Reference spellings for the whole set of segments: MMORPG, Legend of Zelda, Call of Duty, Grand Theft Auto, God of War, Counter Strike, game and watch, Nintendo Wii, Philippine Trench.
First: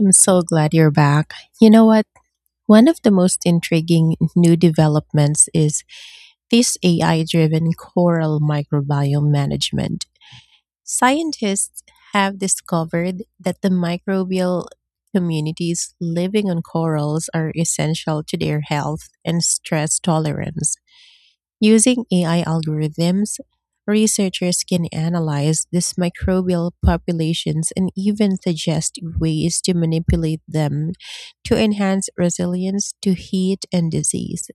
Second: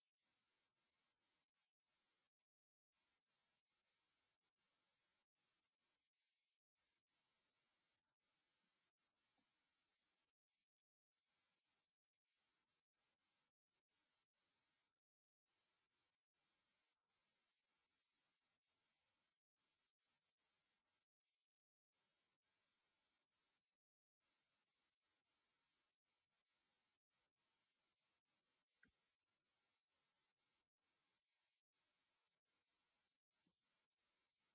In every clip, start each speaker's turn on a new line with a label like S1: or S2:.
S1: I'm so glad you're back. You know what? One of the most intriguing new developments is this AI driven coral microbiome management. Scientists have discovered that the microbial communities living on corals are essential to their health and stress tolerance. Using AI algorithms, researchers can analyze these microbial populations and even suggest ways to manipulate them to enhance resilience to heat and disease.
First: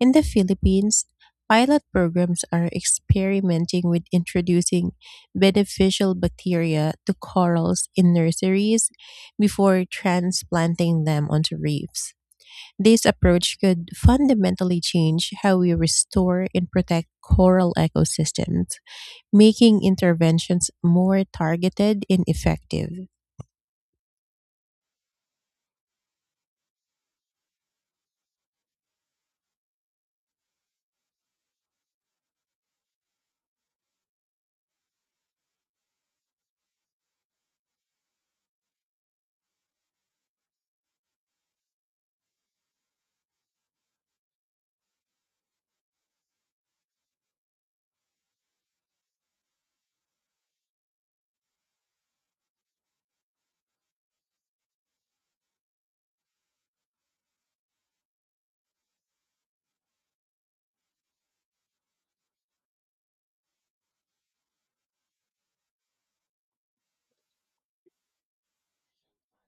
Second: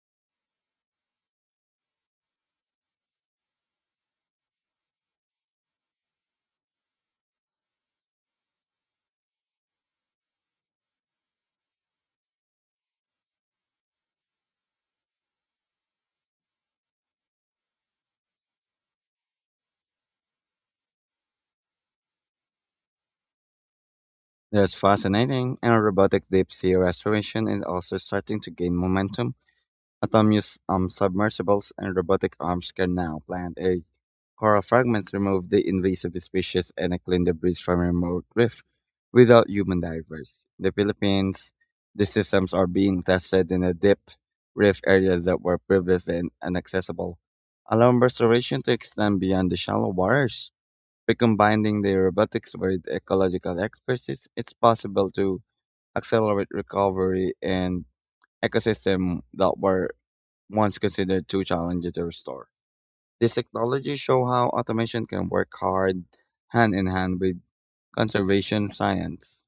S1: In the Philippines, pilot programs are experimenting with introducing beneficial bacteria to corals in nurseries before transplanting them onto reefs. This approach could fundamentally change how we restore and protect coral ecosystems, making interventions more targeted and effective.
S2: That's fascinating. And robotic deep sea restoration is also starting to gain momentum. Autonomous submersibles and robotic arms can now plant a coral fragments, remove the invasive species, and clean debris from remote reef without human divers. The Philippines, the systems are being tested in the deep reef areas that were previously inaccessible, allowing restoration to extend beyond the shallow waters. By combining the robotics with ecological expertise, it's possible to accelerate recovery in ecosystems that were once considered too challenging to restore. These technologies show how automation can work hard hand in hand with conservation science.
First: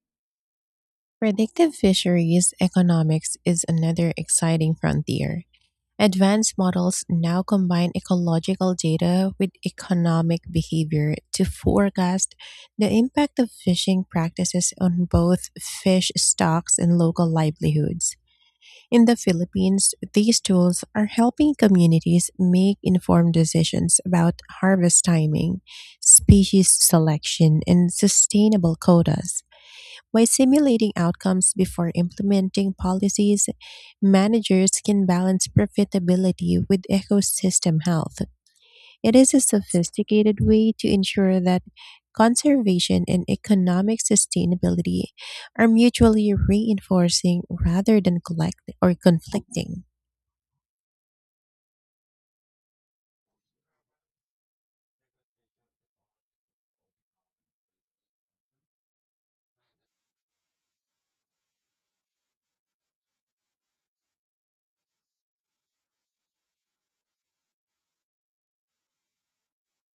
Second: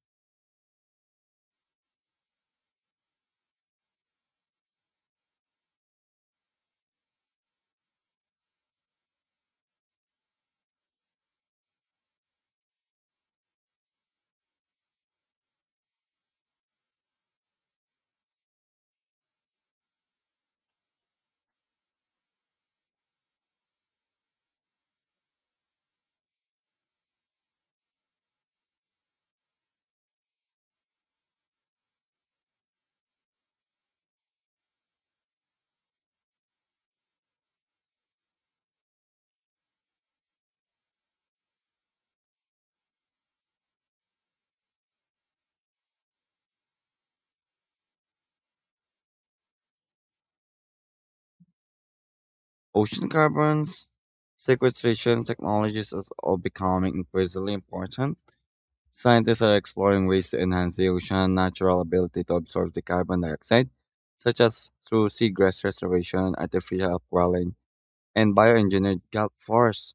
S1: Predictive fisheries economics is another exciting frontier. Advanced models now combine ecological data with economic behavior to forecast the impact of fishing practices on both fish stocks and local livelihoods. In the Philippines, these tools are helping communities make informed decisions about harvest timing, species selection, and sustainable quotas. By simulating outcomes before implementing policies, managers can balance profitability with ecosystem health. It is a sophisticated way to ensure that conservation and economic sustainability are mutually reinforcing rather than collect or conflicting.
S2: Ocean carbons sequestration technologies is all becoming increasingly important. Scientists are exploring ways to enhance the ocean's natural ability to absorb the carbon dioxide, such as through seagrass restoration, artificial upwelling, and bioengineered kelp forests.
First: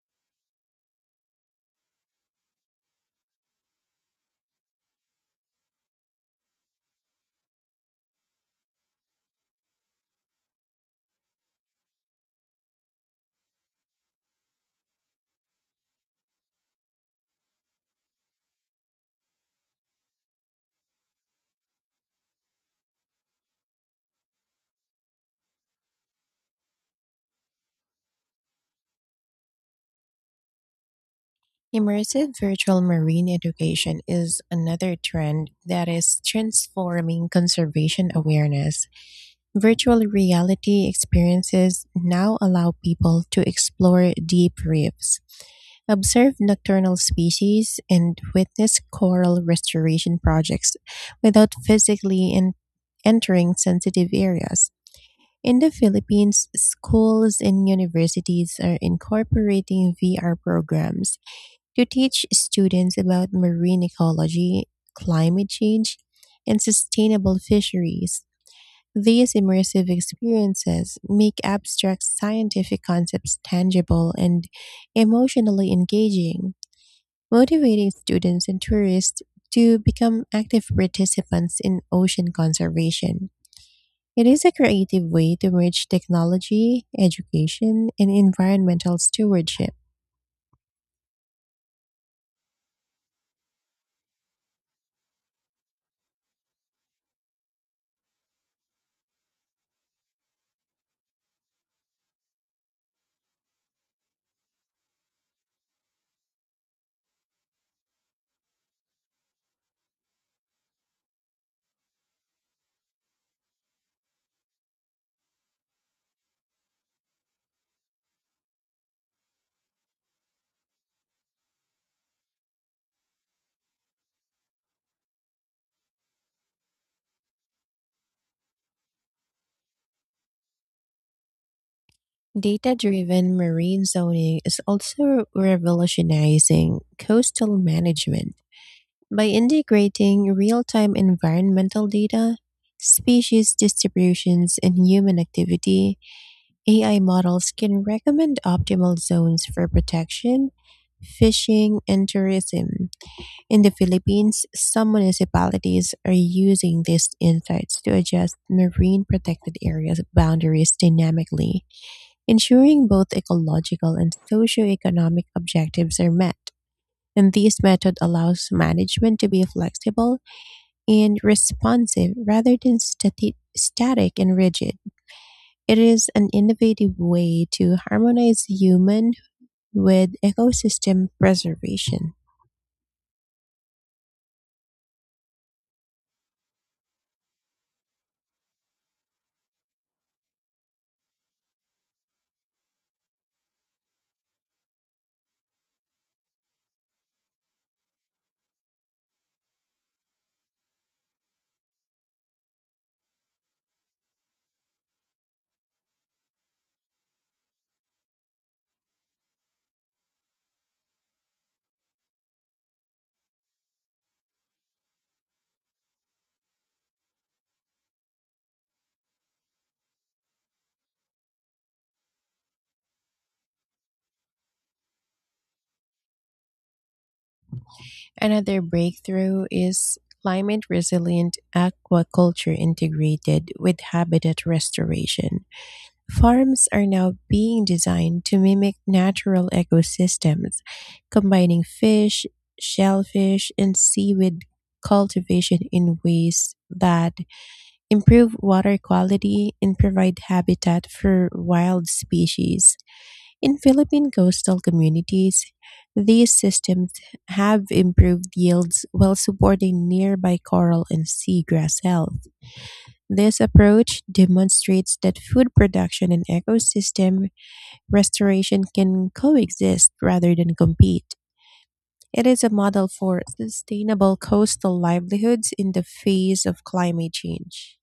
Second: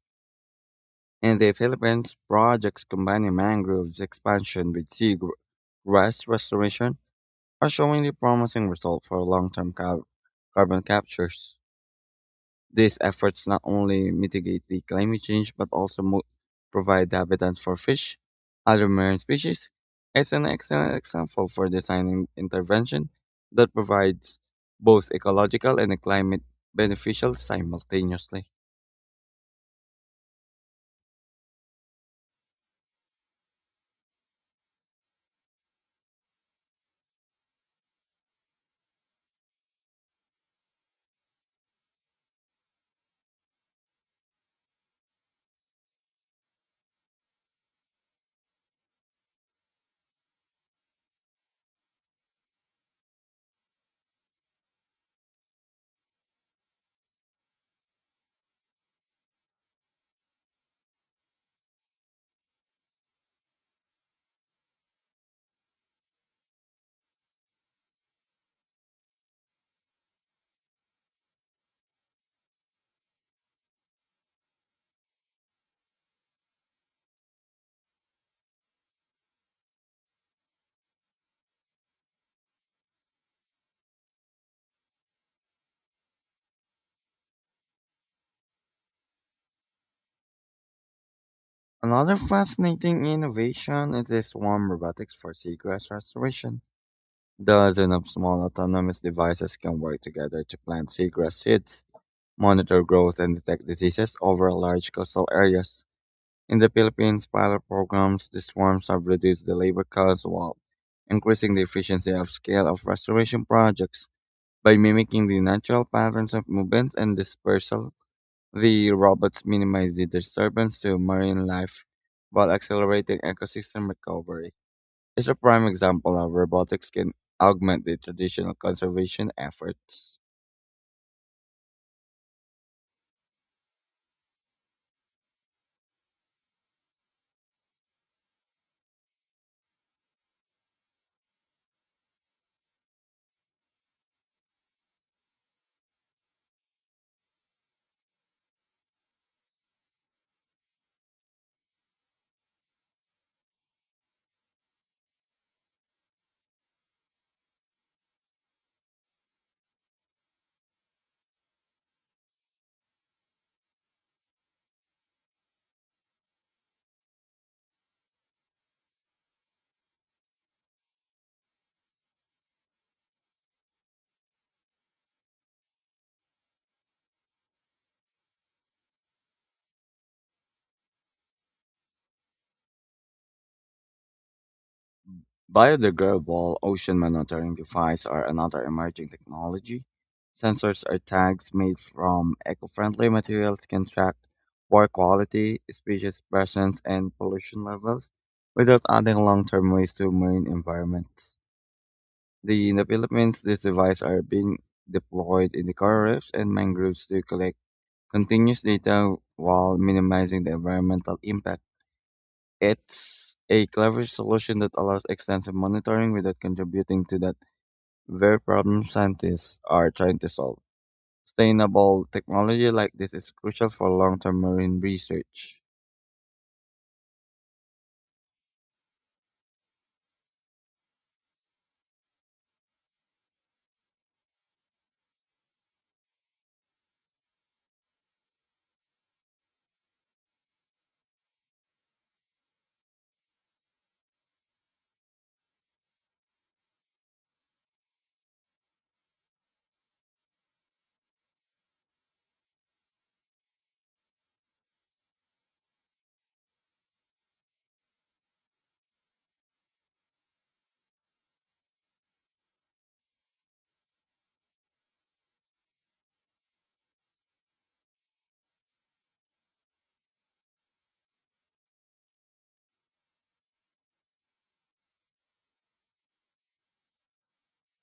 S2: In the Philippines, projects combining mangroves expansion with seagrass restoration are showing the promising results for long-term carbon captures. These efforts not only mitigate the climate change but also provide habitats for fish, other marine species. It's an excellent example for designing intervention that provides both ecological and climate beneficial simultaneously.
S1: Immersive virtual marine education is another trend that is transforming conservation awareness. Virtual reality experiences now allow people to explore deep reefs, observe nocturnal species, and witness coral restoration projects without physically entering sensitive areas. In the Philippines, schools and universities are incorporating VR programs to teach students about marine ecology, climate change, and sustainable fisheries. These immersive experiences make abstract scientific concepts tangible and emotionally engaging, motivating students and tourists to become active participants in ocean conservation. It is a creative way to merge technology, education, and environmental stewardship.
S2: Another fascinating innovation is the swarm robotics for seagrass restoration. Dozens of small autonomous devices can work together to plant seagrass seeds, monitor growth, and detect diseases over large coastal areas. In the Philippines, pilot programs, these farms have reduced the labor costs while increasing the efficiency of scale of restoration projects. By mimicking the natural patterns of movement and dispersal, the robots minimize the disturbance to marine life while accelerating ecosystem recovery. It's a prime example of robotics can augment the traditional conservation efforts.
S1: Data driven marine zoning is also revolutionizing coastal management by integrating real time environmental data, species distributions, and human activity. AI models can recommend optimal zones for protection, fishing, and tourism. In the Philippines, some municipalities are using these insights to adjust marine protected areas boundaries dynamically, ensuring both ecological and socioeconomic objectives are met. And this method allows management to be flexible and responsive rather than static and rigid. It is an innovative way to harmonize human with ecosystem preservation.
S2: Biodegradable ocean monitoring devices are another emerging technology. Sensors or tags made from eco-friendly materials can track water quality, species presence, and pollution levels without adding long-term waste to marine environments. In the Philippines, these devices are being deployed in the coral reefs and mangroves to collect continuous data while minimizing the environmental impact. It's a clever solution that allows extensive monitoring without contributing to that very problem scientists are trying to solve. Sustainable technology like this is crucial for long term marine research.
S1: Another breakthrough is climate resilient aquaculture integrated with habitat restoration. Farms are now being designed to mimic natural ecosystems, combining fish, shellfish, and seaweed cultivation in ways that improve water quality and provide habitat for wild species. In Philippine coastal communities, these systems have improved yields while supporting nearby coral and seagrass health. This approach demonstrates that food production and ecosystem restoration can coexist rather than compete. It is a model for sustainable coastal livelihoods in the face of climate change.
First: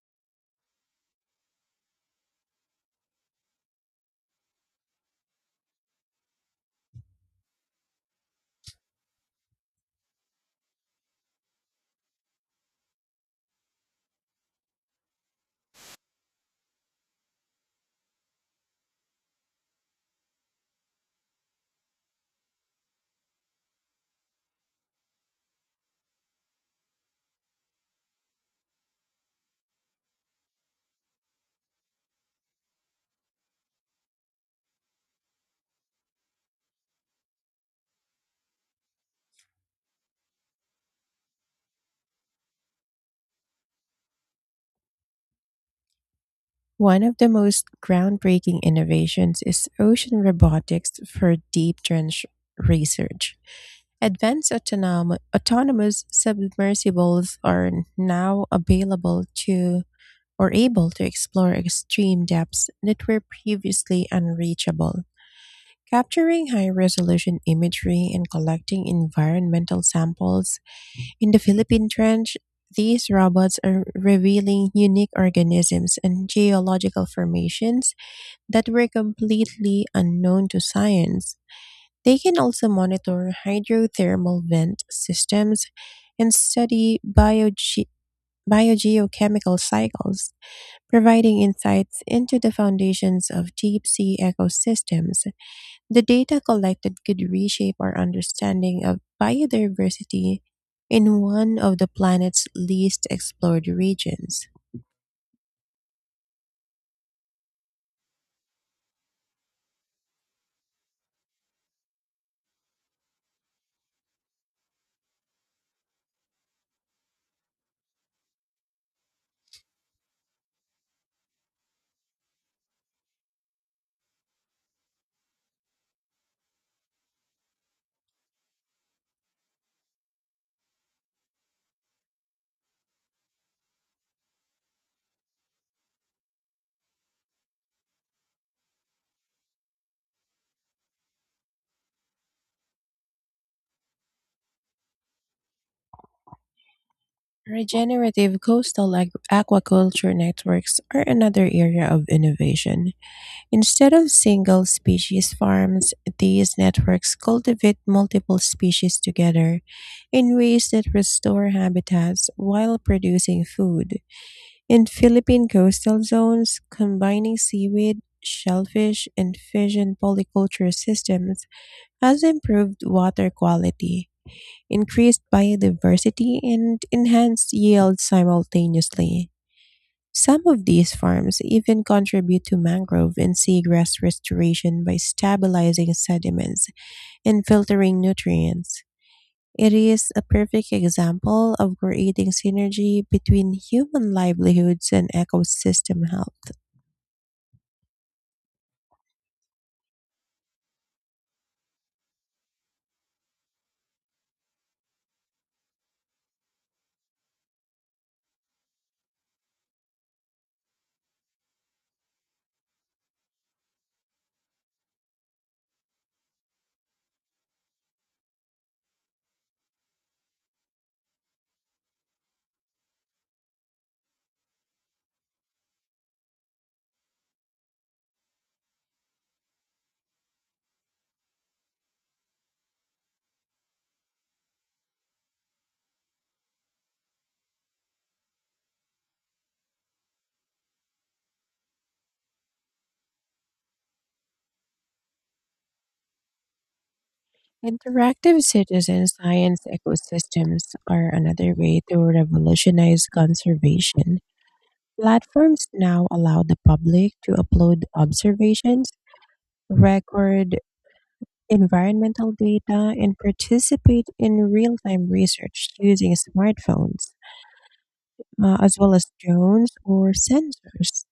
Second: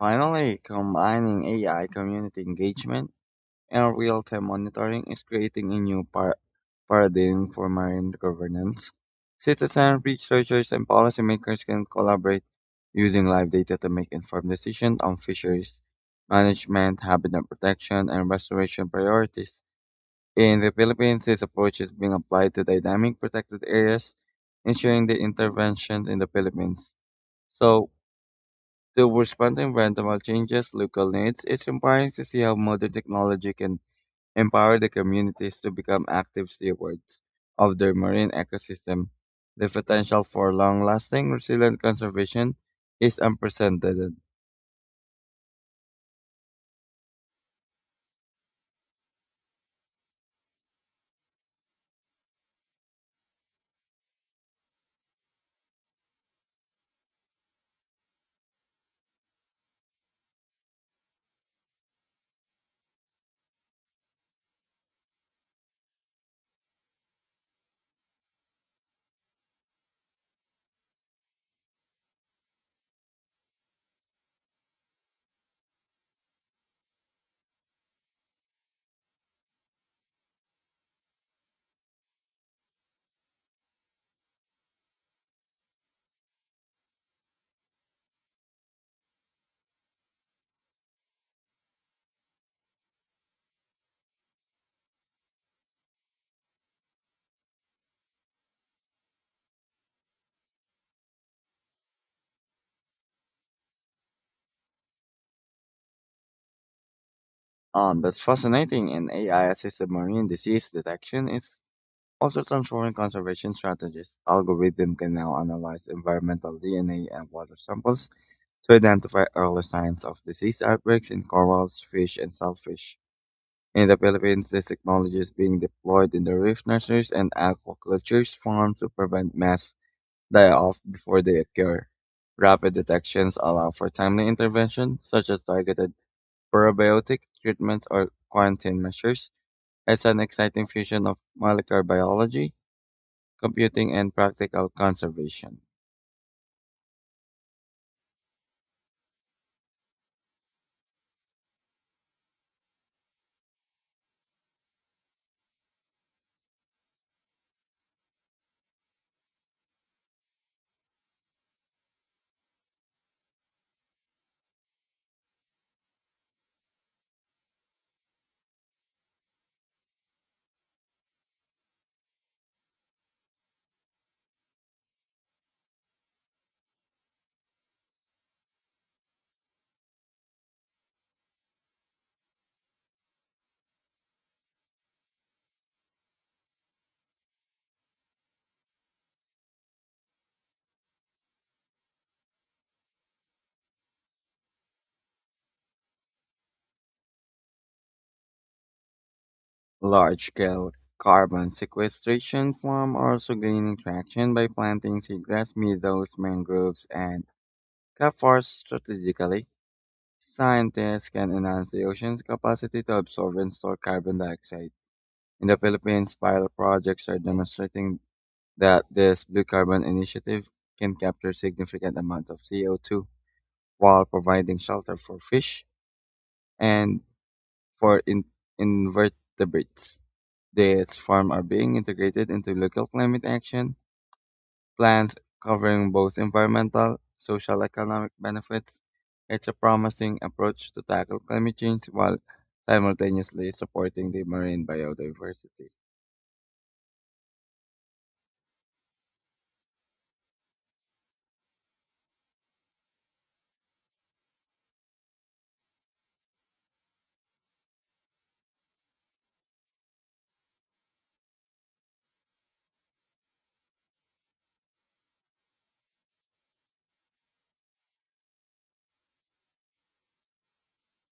S2: Finally, combining AI community engagement and real-time monitoring is creating a new paradigm for marine governance. Citizens, researchers, and policymakers can collaborate using live data to make informed decisions on fisheries management, habitat protection, and restoration priorities. In the Philippines, this approach is being applied to dynamic protected areas, ensuring the intervention in the Philippines. So, to respond to environmental changes, local needs, it's empowering to see how modern technology can empower the communities to become active stewards of their marine ecosystem. The potential for long lasting, resilient conservation is unprecedented.
S1: One of the most groundbreaking innovations is ocean robotics for deep trench research. Autonomous submersibles are now available to or able to explore extreme depths that were previously unreachable, capturing high resolution imagery and collecting environmental samples. In the Philippine Trench, these robots are revealing unique organisms and geological formations that were completely unknown to science. They can also monitor hydrothermal vent systems and study biogeochemical cycles, providing insights into the foundations of deep sea ecosystems. The data collected could reshape our understanding of biodiversity in one of the planet's least explored regions.
S2: That's fascinating, and AI assisted marine disease detection is also transforming conservation strategies. Algorithm can now analyze environmental DNA and water samples to identify early signs of disease outbreaks in corals, fish, and shellfish. In the Philippines, this technology is being deployed in the reef nurseries and aquaculture farms to prevent mass die-off before they occur. Rapid detections allow for timely intervention, such as targeted probiotic treatments or quarantine measures. It's an exciting fusion of molecular biology, computing, and practical conservation.
S1: Aquaculture networks are another area of innovation. Instead of single species farms, these networks cultivate multiple species together in ways that restore habitats while producing food. In Philippine coastal zones, combining seaweed, shellfish, and fish in polyculture systems has improved water quality, increased biodiversity, and enhanced yield simultaneously. Some of these farms even contribute to mangrove and seagrass restoration by stabilizing sediments and filtering nutrients. It is a perfect example of creating synergy between human livelihoods and ecosystem health.
S2: Large-scale carbon sequestration farms are also gaining traction by planting seagrass, meadows, mangroves, and cap forests strategically. Scientists can enhance the ocean's capacity to absorb and store carbon dioxide. In the Philippines, pilot projects are demonstrating that this blue carbon initiative can capture significant amounts of CO2 while providing shelter for fish and for invertebrates. These farms are being integrated into local climate action plans covering both environmental, social economic benefits. It's a promising approach to tackle climate change while simultaneously supporting the marine biodiversity.
S1: Interactive citizen science ecosystems are another way to revolutionize conservation. Platforms now allow the public to upload observations, record environmental data, and participate in real time research using smartphones, as well as drones or sensors.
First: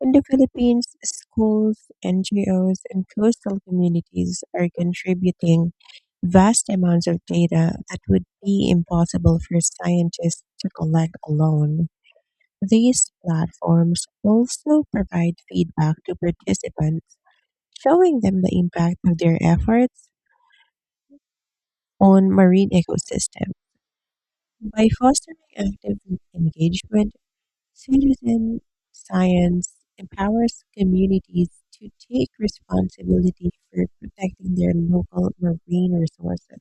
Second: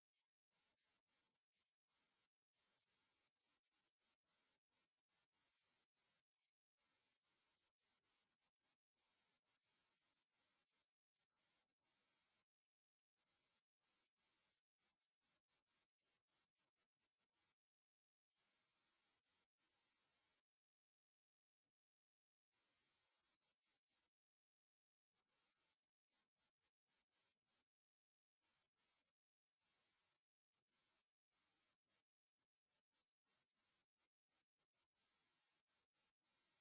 S1: In the Philippines, schools, NGOs, and coastal communities are contributing vast amounts of data that would be impossible for scientists to collect alone. These platforms also provide feedback to participants, showing them the impact of their efforts on marine ecosystem. By fostering active engagement, citizen science empowers communities to take responsibility for protecting their local marine resources.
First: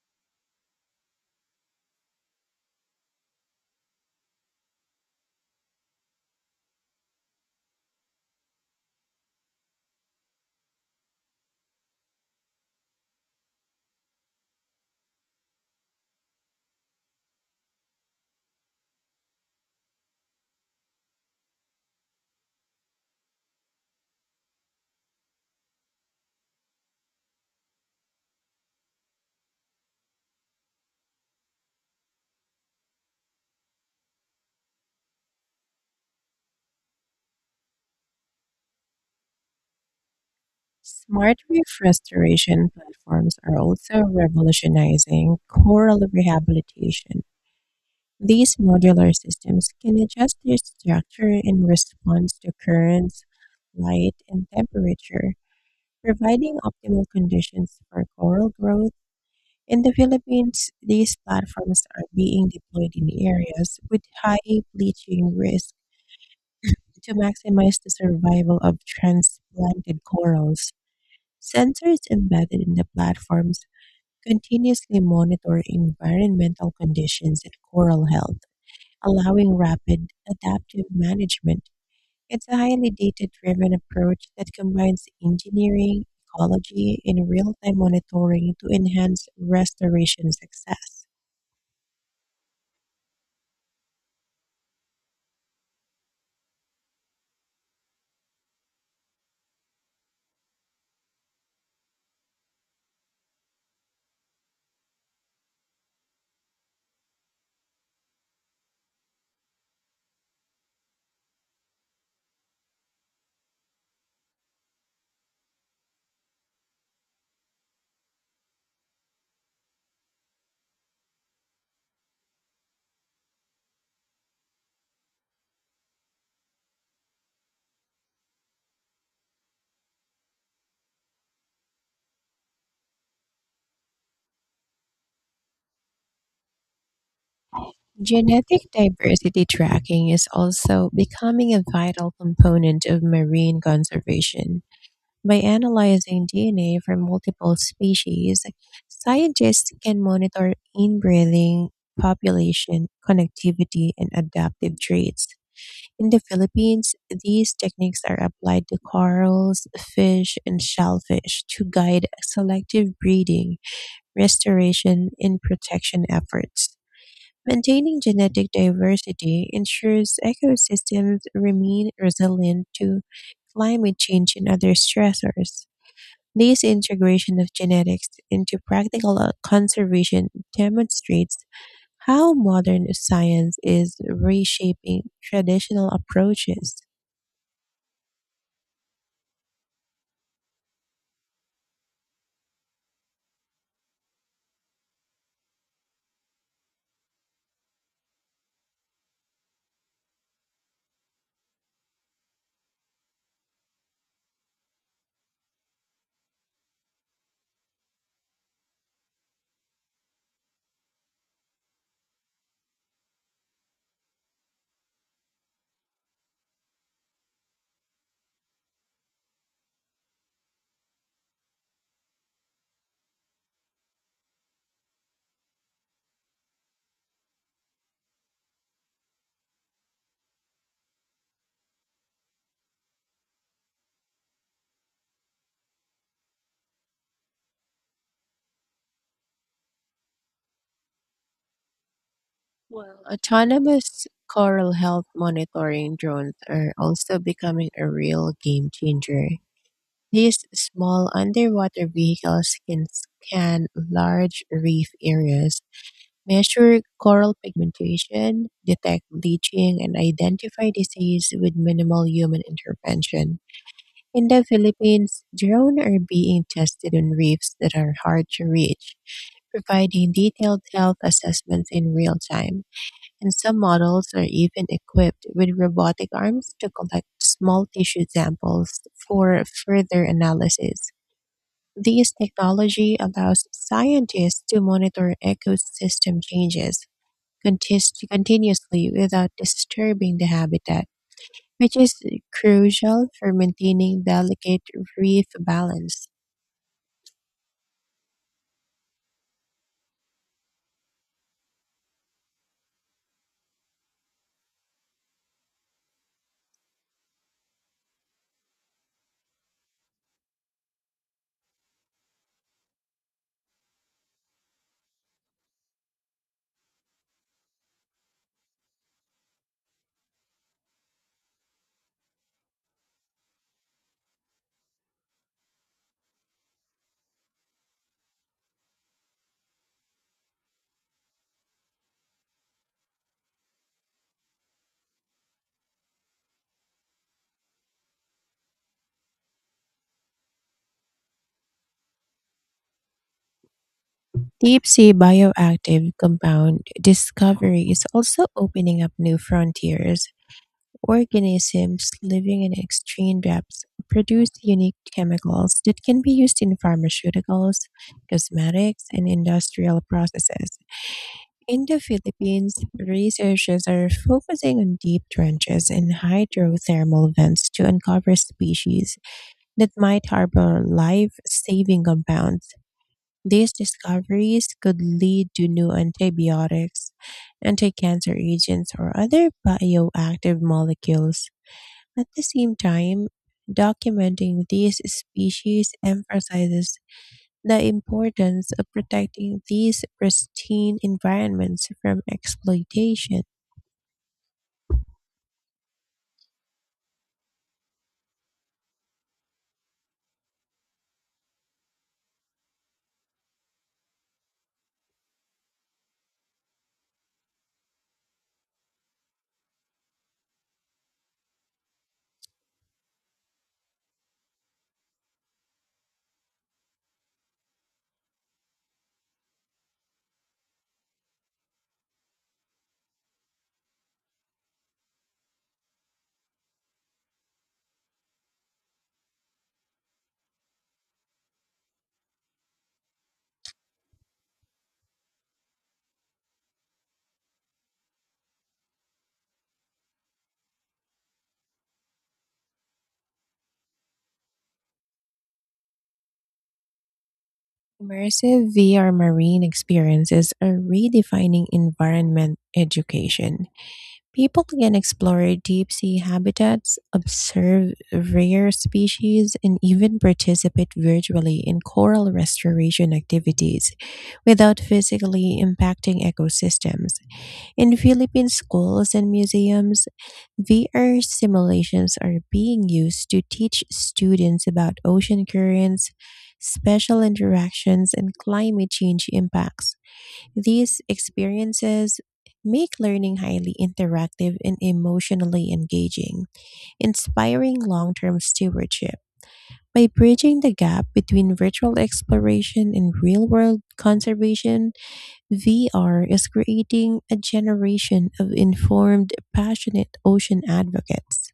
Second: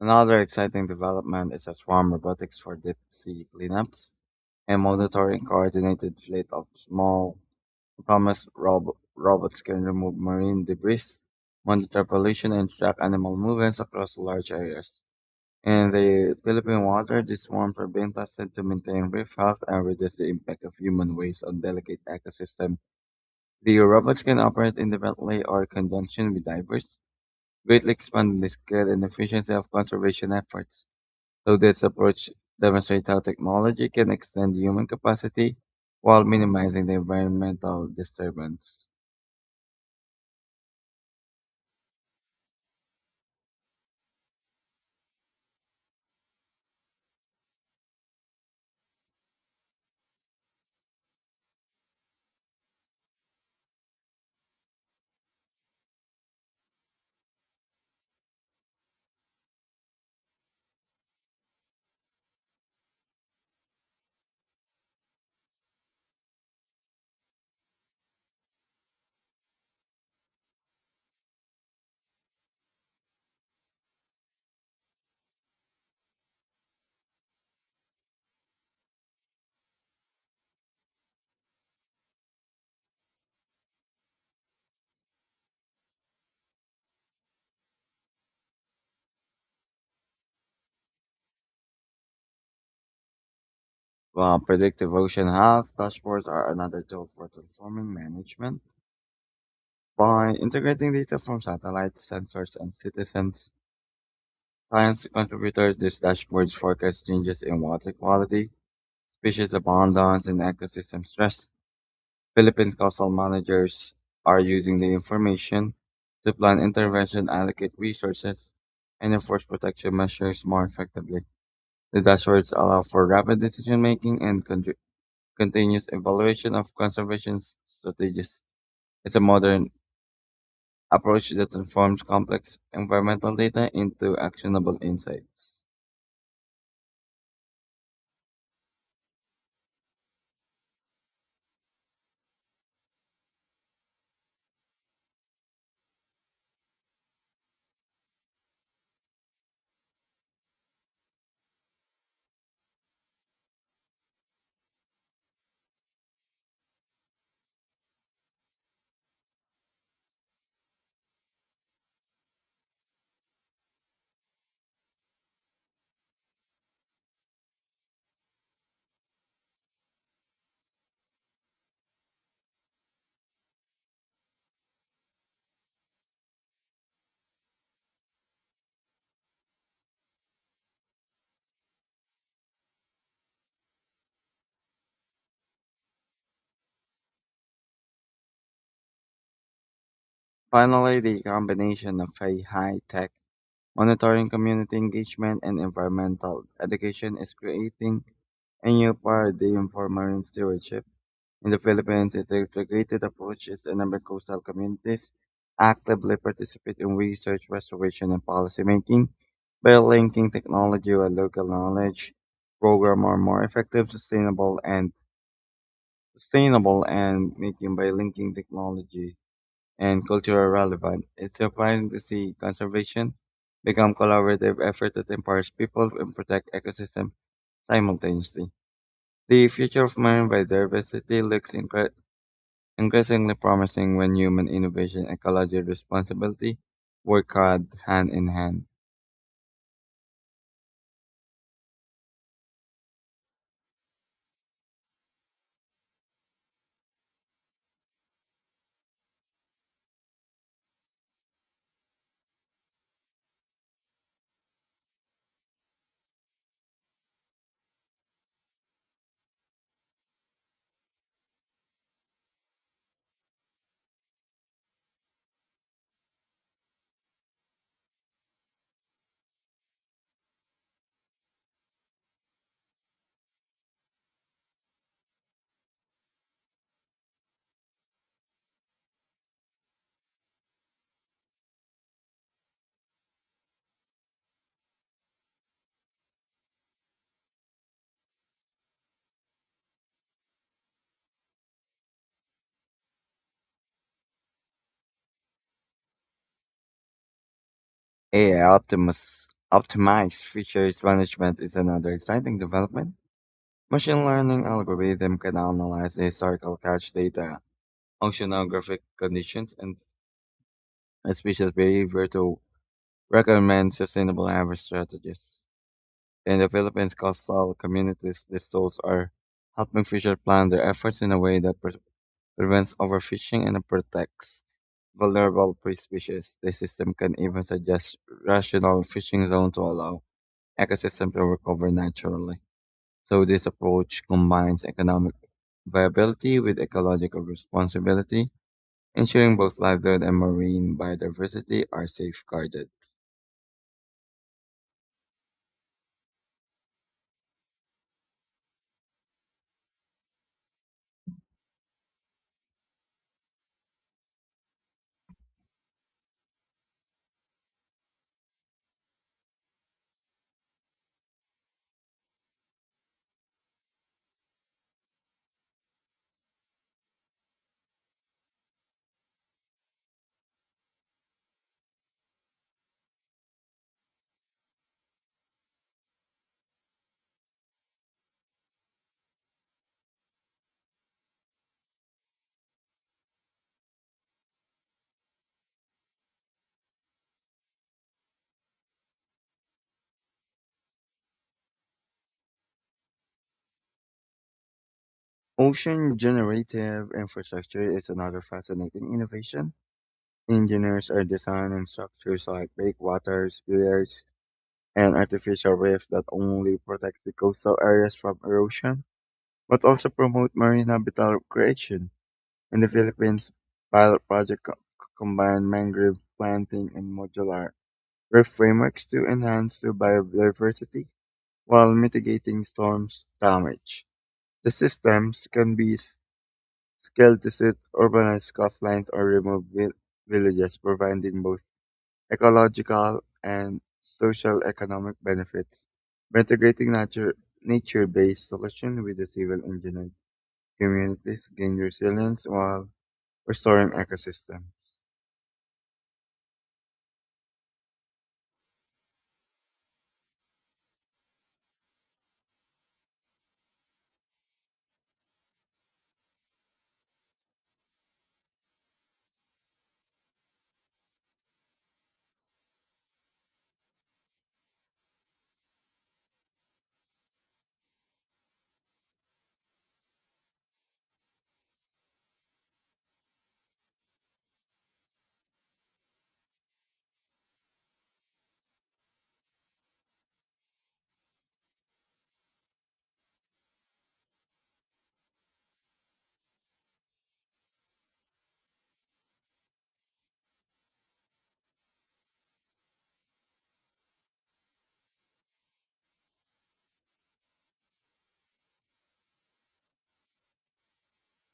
S2: Another exciting development is a swarm robotics for deep sea cleanups and monitoring coordinated fleet of small autonomous robots can remove marine debris, monitor pollution, and track animal movements across large areas. In the Philippine water, these swarms are being tested to maintain reef health and reduce the impact of human waste on delicate ecosystem. The robots can operate independently or in conjunction with divers, greatly expanding the scale and efficiency of conservation efforts. So this approach demonstrates how technology can extend human capacity while minimizing the environmental disturbance.
S1: Smart reef restoration platforms are also revolutionizing coral rehabilitation. These modular systems can adjust their structure in response to currents, light, and temperature, providing optimal conditions for coral growth. In the Philippines, these platforms are being deployed in areas with high bleaching risk to maximize the survival of transplanted corals. Sensors embedded in the platforms continuously monitor environmental conditions and coral health, allowing rapid adaptive management. It's a highly data driven approach that combines engineering, ecology, and real time monitoring to enhance restoration success.
S2: While predictive ocean health dashboards are another tool for transforming management. By integrating data from satellites, sensors, and citizens, science contributors, these dashboards forecast changes in water quality, species abundance, and ecosystem stress. Philippines coastal managers are using the information to plan intervention, allocate resources, and enforce protection measures more effectively. The dashboards allow for rapid decision making and continuous evaluation of conservation strategies. It's a modern approach that transforms complex environmental data into actionable insights.
S1: Genetic diversity tracking is also becoming a vital component of marine conservation. By analyzing DNA from multiple species, scientists can monitor inbreeding, population, connectivity, and adaptive traits. In the Philippines, these techniques are applied to corals, fish, and shellfish to guide selective breeding, restoration, and protection efforts. Maintaining genetic diversity ensures ecosystems remain resilient to climate change and other stressors. This integration of genetics into practical conservation demonstrates how modern science is reshaping traditional approaches.
S2: Finally, the combination of a high-tech monitoring, community engagement, and environmental education is creating a new paradigm for marine stewardship. In the Philippines, its integrated approaches enable coastal communities actively participate in research, restoration, and policy making by linking technology with local knowledge. Program are more effective, sustainable, and sustainable and making by linking technology and cultural relevance. It's surprising to see conservation become collaborative effort that empowers people and protect ecosystem simultaneously. The future of marine biodiversity looks increasingly promising when human innovation and ecological responsibility work hard hand in hand.
S1: Autonomous coral health monitoring drones are also becoming a real game changer. These small underwater vehicles can scan large reef areas, measure coral pigmentation, detect bleaching, and identify disease with minimal human intervention. In the Philippines, drones are being tested on reefs that are hard to reach, providing detailed health assessments in real time. And some models are even equipped with robotic arms to collect small tissue samples for further analysis. This technology allows scientists to monitor ecosystem changes continuously without disturbing the habitat, which is crucial for maintaining delicate reef balance.
S2: AI optimized fisheries management is another exciting development. Machine learning algorithms can analyze the historical catch data, oceanographic conditions, and species behavior to recommend sustainable harvest strategies. In the Philippines coastal communities, these tools are helping fisher plan their efforts in a way that prevents overfishing and protects vulnerable prey species. The system can even suggest rational fishing zone to allow ecosystem to recover naturally. So this approach combines economic viability with ecological responsibility, ensuring both livelihood and marine biodiversity are safeguarded.
S1: Deep sea bioactive compound discovery is also opening up new frontiers. Organisms living in extreme depths produce unique chemicals that can be used in pharmaceuticals, cosmetics, and industrial processes. In the Philippines, researchers are focusing on deep trenches and hydrothermal vents to uncover species that might harbor life saving compounds. These discoveries could lead to new antibiotics, anti-cancer agents, or other bioactive molecules. At the same time, documenting these species emphasizes the importance of protecting these pristine environments from exploitation.
S2: Ocean generative infrastructure is another fascinating innovation. Engineers are designing structures like breakwaters, piers, and artificial reefs that only protect the coastal areas from erosion, but also promote marine habitat creation. In the Philippines, pilot projects combine mangrove planting and modular reef frameworks to enhance the biodiversity while mitigating storms damage. The systems can be scaled to suit urbanized coastlines or remote villages, providing both ecological and social economic benefits. By integrating nature-based solutions with the civil engineering communities gain resilience while restoring ecosystems.
S1: Immersive VR marine experiences are redefining environment education. People can explore deep sea habitats, observe rare species, and even participate virtually in coral restoration activities without physically impacting ecosystems. In Philippine schools and museums, VR simulations are being used to teach students about ocean currents, special interactions, and climate change impacts. These experiences make learning highly interactive and emotionally engaging, inspiring long term stewardship. By bridging the gap between virtual exploration and real world conservation, VR is creating a generation of informed, passionate ocean advocates.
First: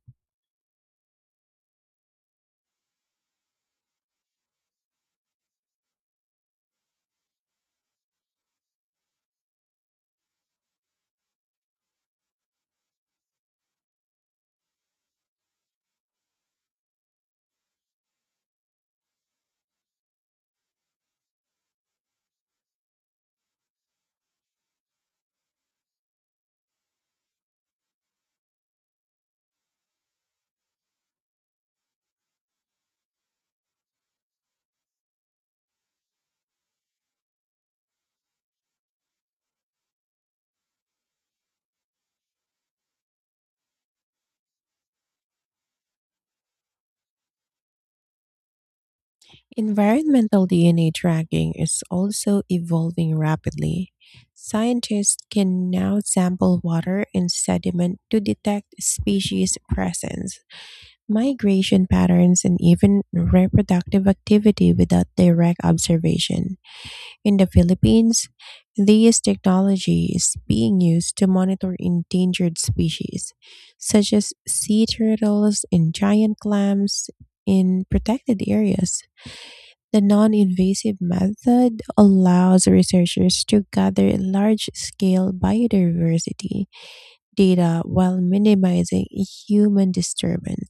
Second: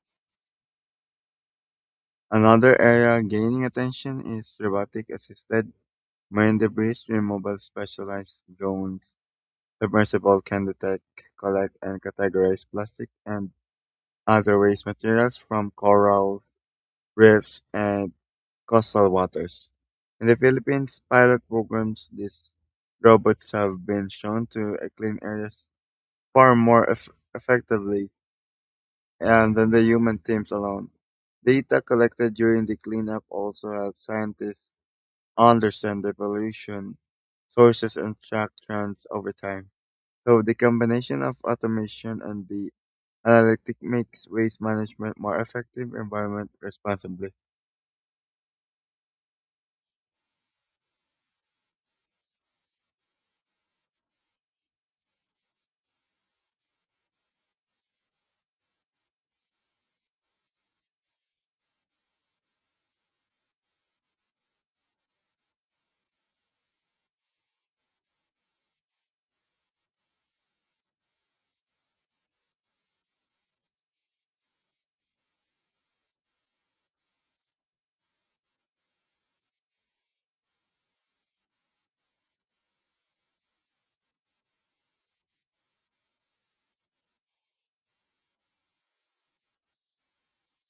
S2: Another area gaining attention is robotic assisted marine debris removal specialized drones. Submersible can detect, collect, and categorize plastic and other waste materials from corals, reefs, and coastal waters. In the Philippines, pilot programs these robots have been shown to clean areas far more effectively and then the human teams alone. Data collected during the cleanup also helped scientists understand the evolution, sources, and track trends over time. So the combination of automation and the analytic makes waste management more effective, environment responsibly.
S1: Environmental DNA tracking is also evolving rapidly. Scientists can now sample water and sediment to detect species presence, migration patterns, and even reproductive activity without direct observation. In the Philippines, this technology is being used to monitor endangered species, such as sea turtles and giant clams, in protected areas. The non invasive method allows researchers to gather large scale biodiversity data while minimizing human disturbance.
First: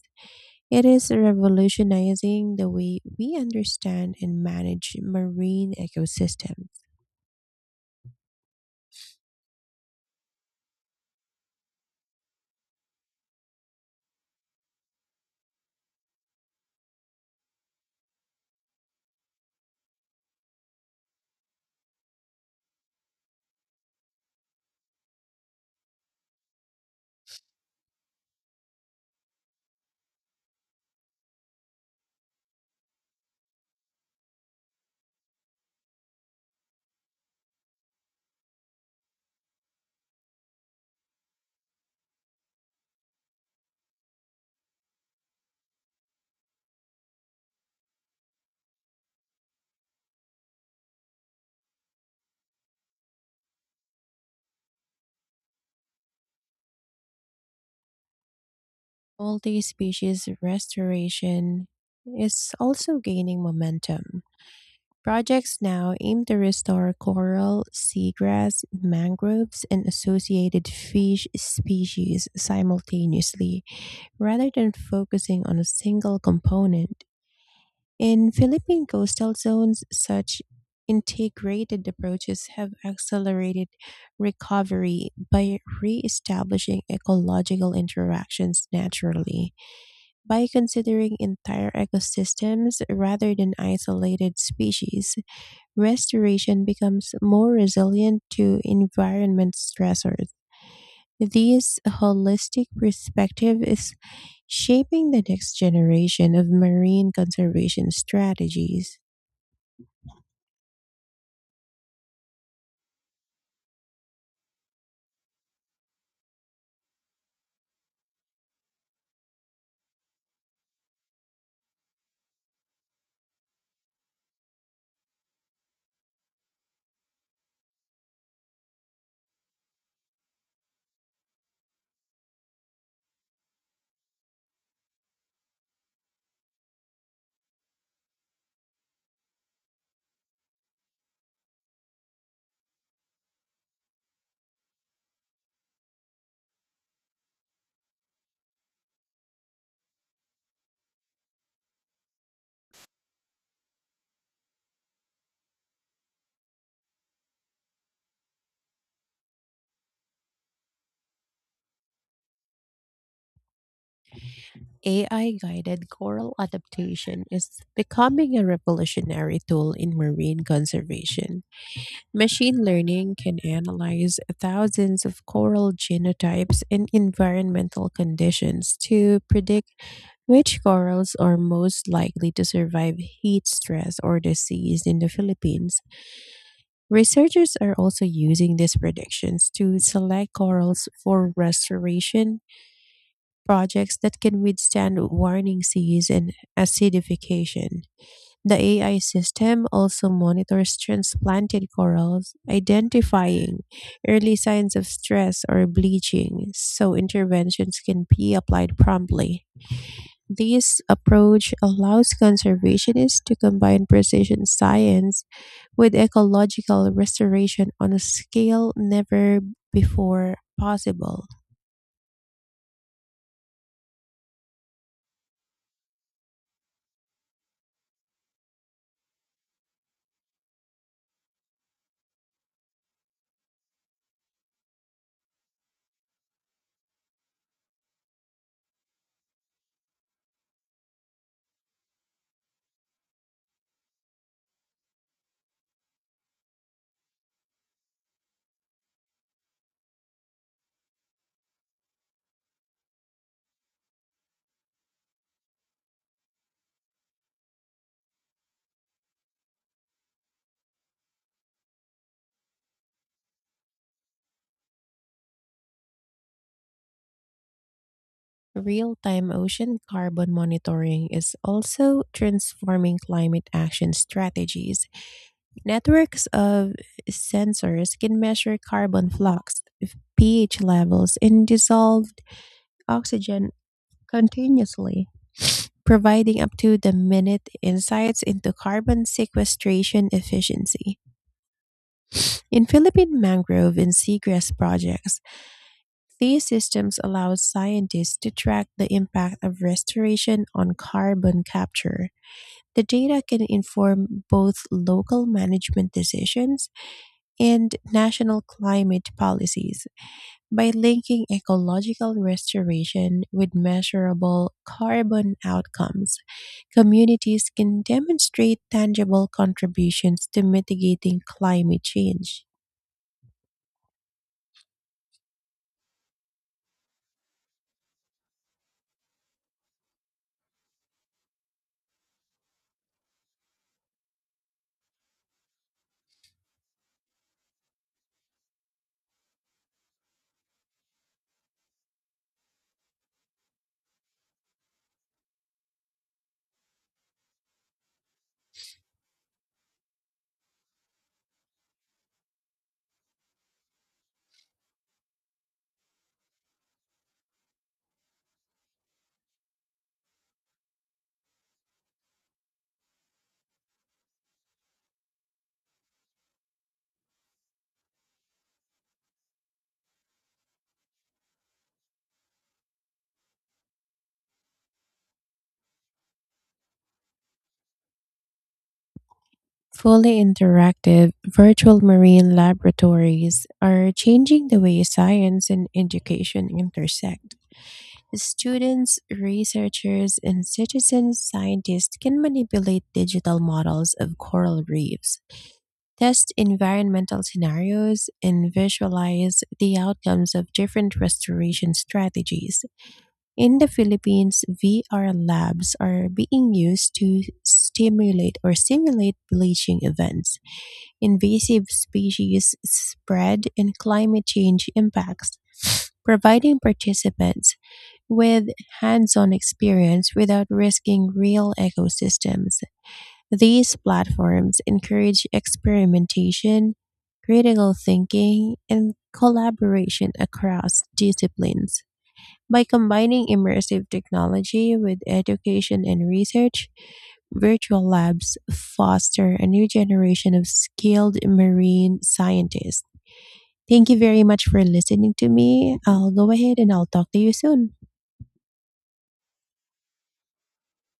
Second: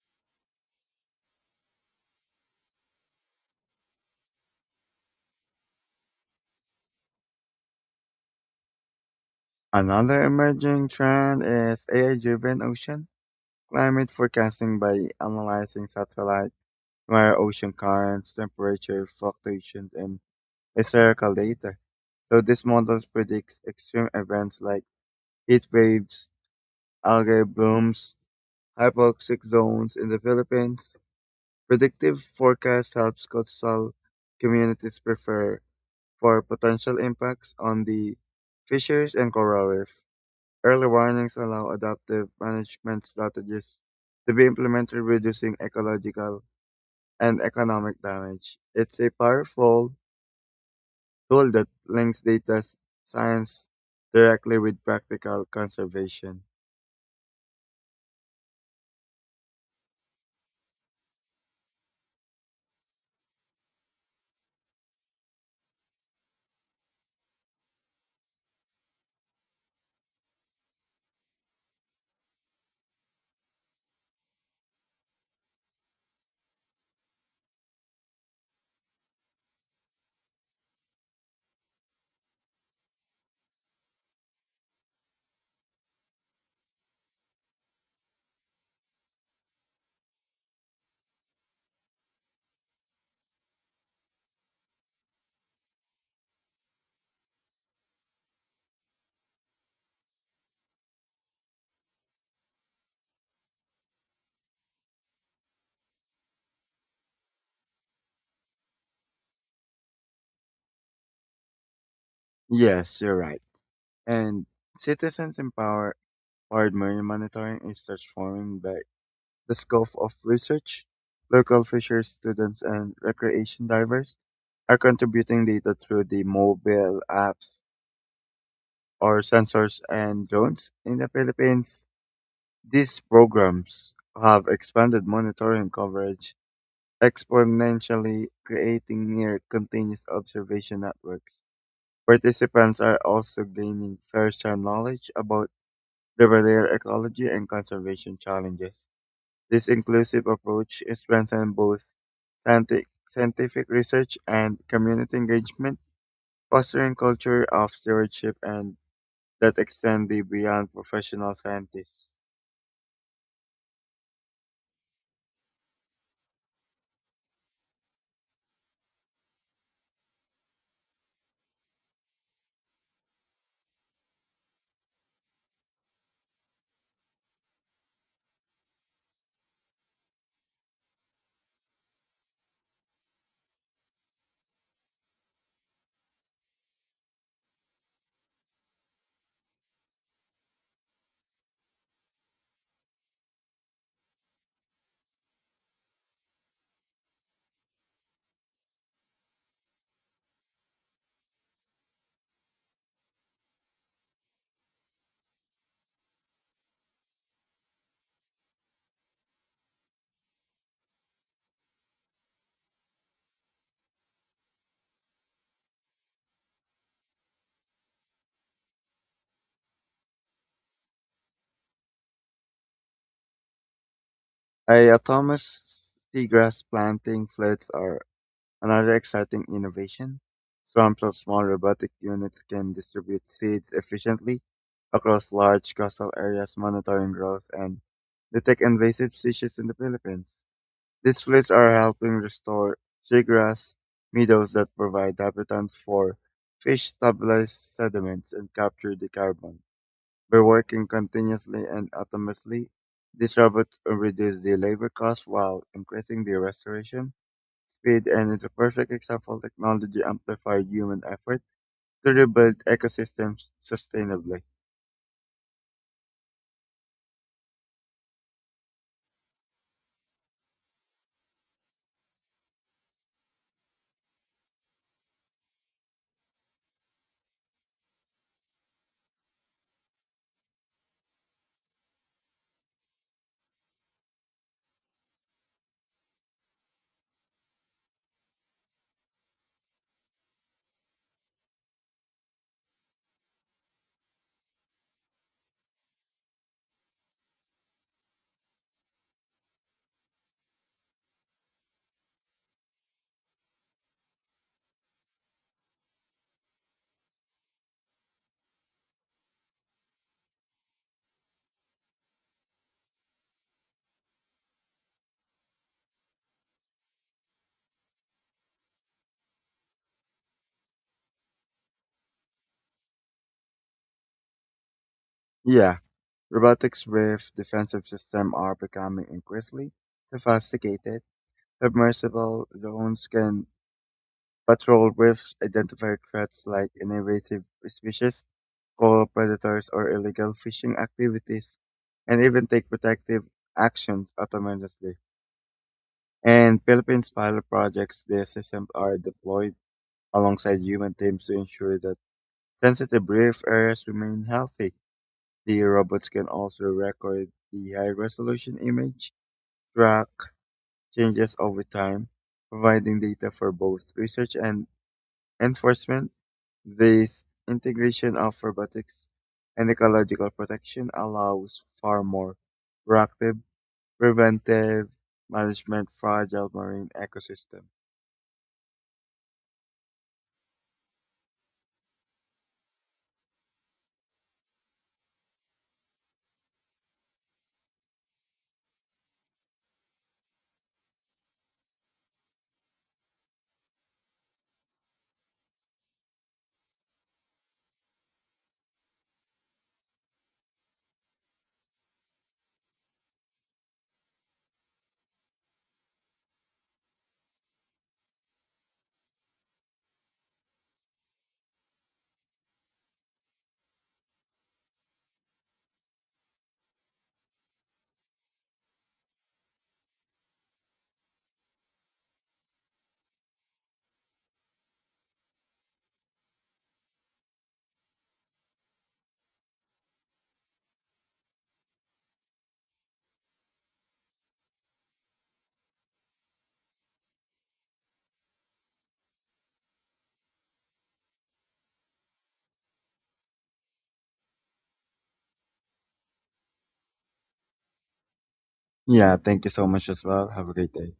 S1: It is revolutionizing the way we understand and manage marine ecosystems.
S2: Another emerging trend is AI-driven ocean climate forecasting by analyzing satellite, where ocean currents, temperature fluctuations, and a data. So this model predicts extreme events like heat waves, algae blooms, hypoxic zones in the Philippines. Predictive forecast helps coastal communities prepare for potential impacts on the fisheries and coral reef. Early warnings allow adaptive management strategies to be implemented, reducing ecological and economic damage. It's a powerful tool that links data science directly with practical conservation.
S1: Multi species restoration is also gaining momentum. Projects now aim to restore coral, seagrass, mangroves, and associated fish species simultaneously, rather than focusing on a single component. In Philippine coastal zones, such integrated approaches have accelerated recovery by re-establishing ecological interactions naturally. By considering entire ecosystems rather than isolated species, restoration becomes more resilient to environment stressors. This holistic perspective is shaping the next generation of marine conservation strategies.
S2: Yes, you're right. And citizens empower powered marine monitoring is transforming back the scope of research. Local fisher students and recreation divers are contributing data through the mobile apps or sensors and drones in the Philippines. These programs have expanded monitoring coverage exponentially creating near-continuous observation networks, participants are also gaining firsthand knowledge about the barrier ecology and conservation challenges. This inclusive approach strengthens both scientific research and community engagement, fostering culture of stewardship and that extend the beyond professional scientists.
S1: AI guided coral adaptation is becoming a revolutionary tool in marine conservation. Machine learning can analyze thousands of coral genotypes and environmental conditions to predict which corals are most likely to survive heat stress or disease. In the Philippines, researchers are also using these predictions to select corals for restoration projects that can withstand warning seas and acidification. The AI system also monitors transplanted corals, identifying early signs of stress or bleaching so interventions can be applied promptly. This approach allows conservationists to combine precision science with ecological restoration on a scale never before possible.
S2: A Thomas seagrass planting floods are another exciting innovation, swarms of small robotic units can distribute seeds efficiently across large coastal areas, monitoring growth and detect invasive species in the Philippines. These fleets are helping restore seagrass meadows that provide habitats for fish, stabilize sediments, and capture the carbon. By working continuously and autonomously, these robots reduce the labor costs while increasing the restoration speed and is a perfect example technology amplified human effort to rebuild ecosystems sustainably.
S1: Real time ocean carbon monitoring is also transforming climate action strategies. Networks of sensors can measure carbon flux, pH levels, and dissolved oxygen continuously, providing up to the minute insights into carbon sequestration efficiency. In Philippine mangrove and seagrass projects, these systems allow scientists to track the impact of restoration on carbon capture. The data can inform both local management decisions and national climate policies by linking ecological restoration with measurable carbon outcomes. Communities can demonstrate tangible contributions to mitigating climate change.
S2: Yeah, robotics with defensive systems are becoming increasingly sophisticated. Submersible drones can patrol with identified threats like invasive species, coral predators, or illegal fishing activities, and even take protective actions autonomously. And Philippines pilot projects, the systems are deployed alongside human teams to ensure that sensitive brief areas remain healthy, the robots can also record the high-resolution image, track changes over time, providing data for both research and enforcement. This integration of robotics and ecological protection allows far more proactive, preventive management fragile marine ecosystem.
S1: Fully interactive virtual marine laboratories are changing the way science and education intersect. Students, researchers, and citizen scientists can manipulate digital models of coral reefs, test environmental scenarios, and visualize the outcomes of different restoration strategies. In the Philippines, VR labs are being used to stimulate or simulate bleaching events, invasive species spread, and climate change impacts, providing participants with hands on experience without risking real ecosystems. These platforms encourage experimentation, critical thinking, and collaboration across disciplines. By combining immersive technology with education and research, virtual labs foster a new generation of skilled marine scientists. Thank you very much for listening to me. I'll go ahead and I'll talk to you soon.
S2: Yeah, thank you so much as well. Have a great day.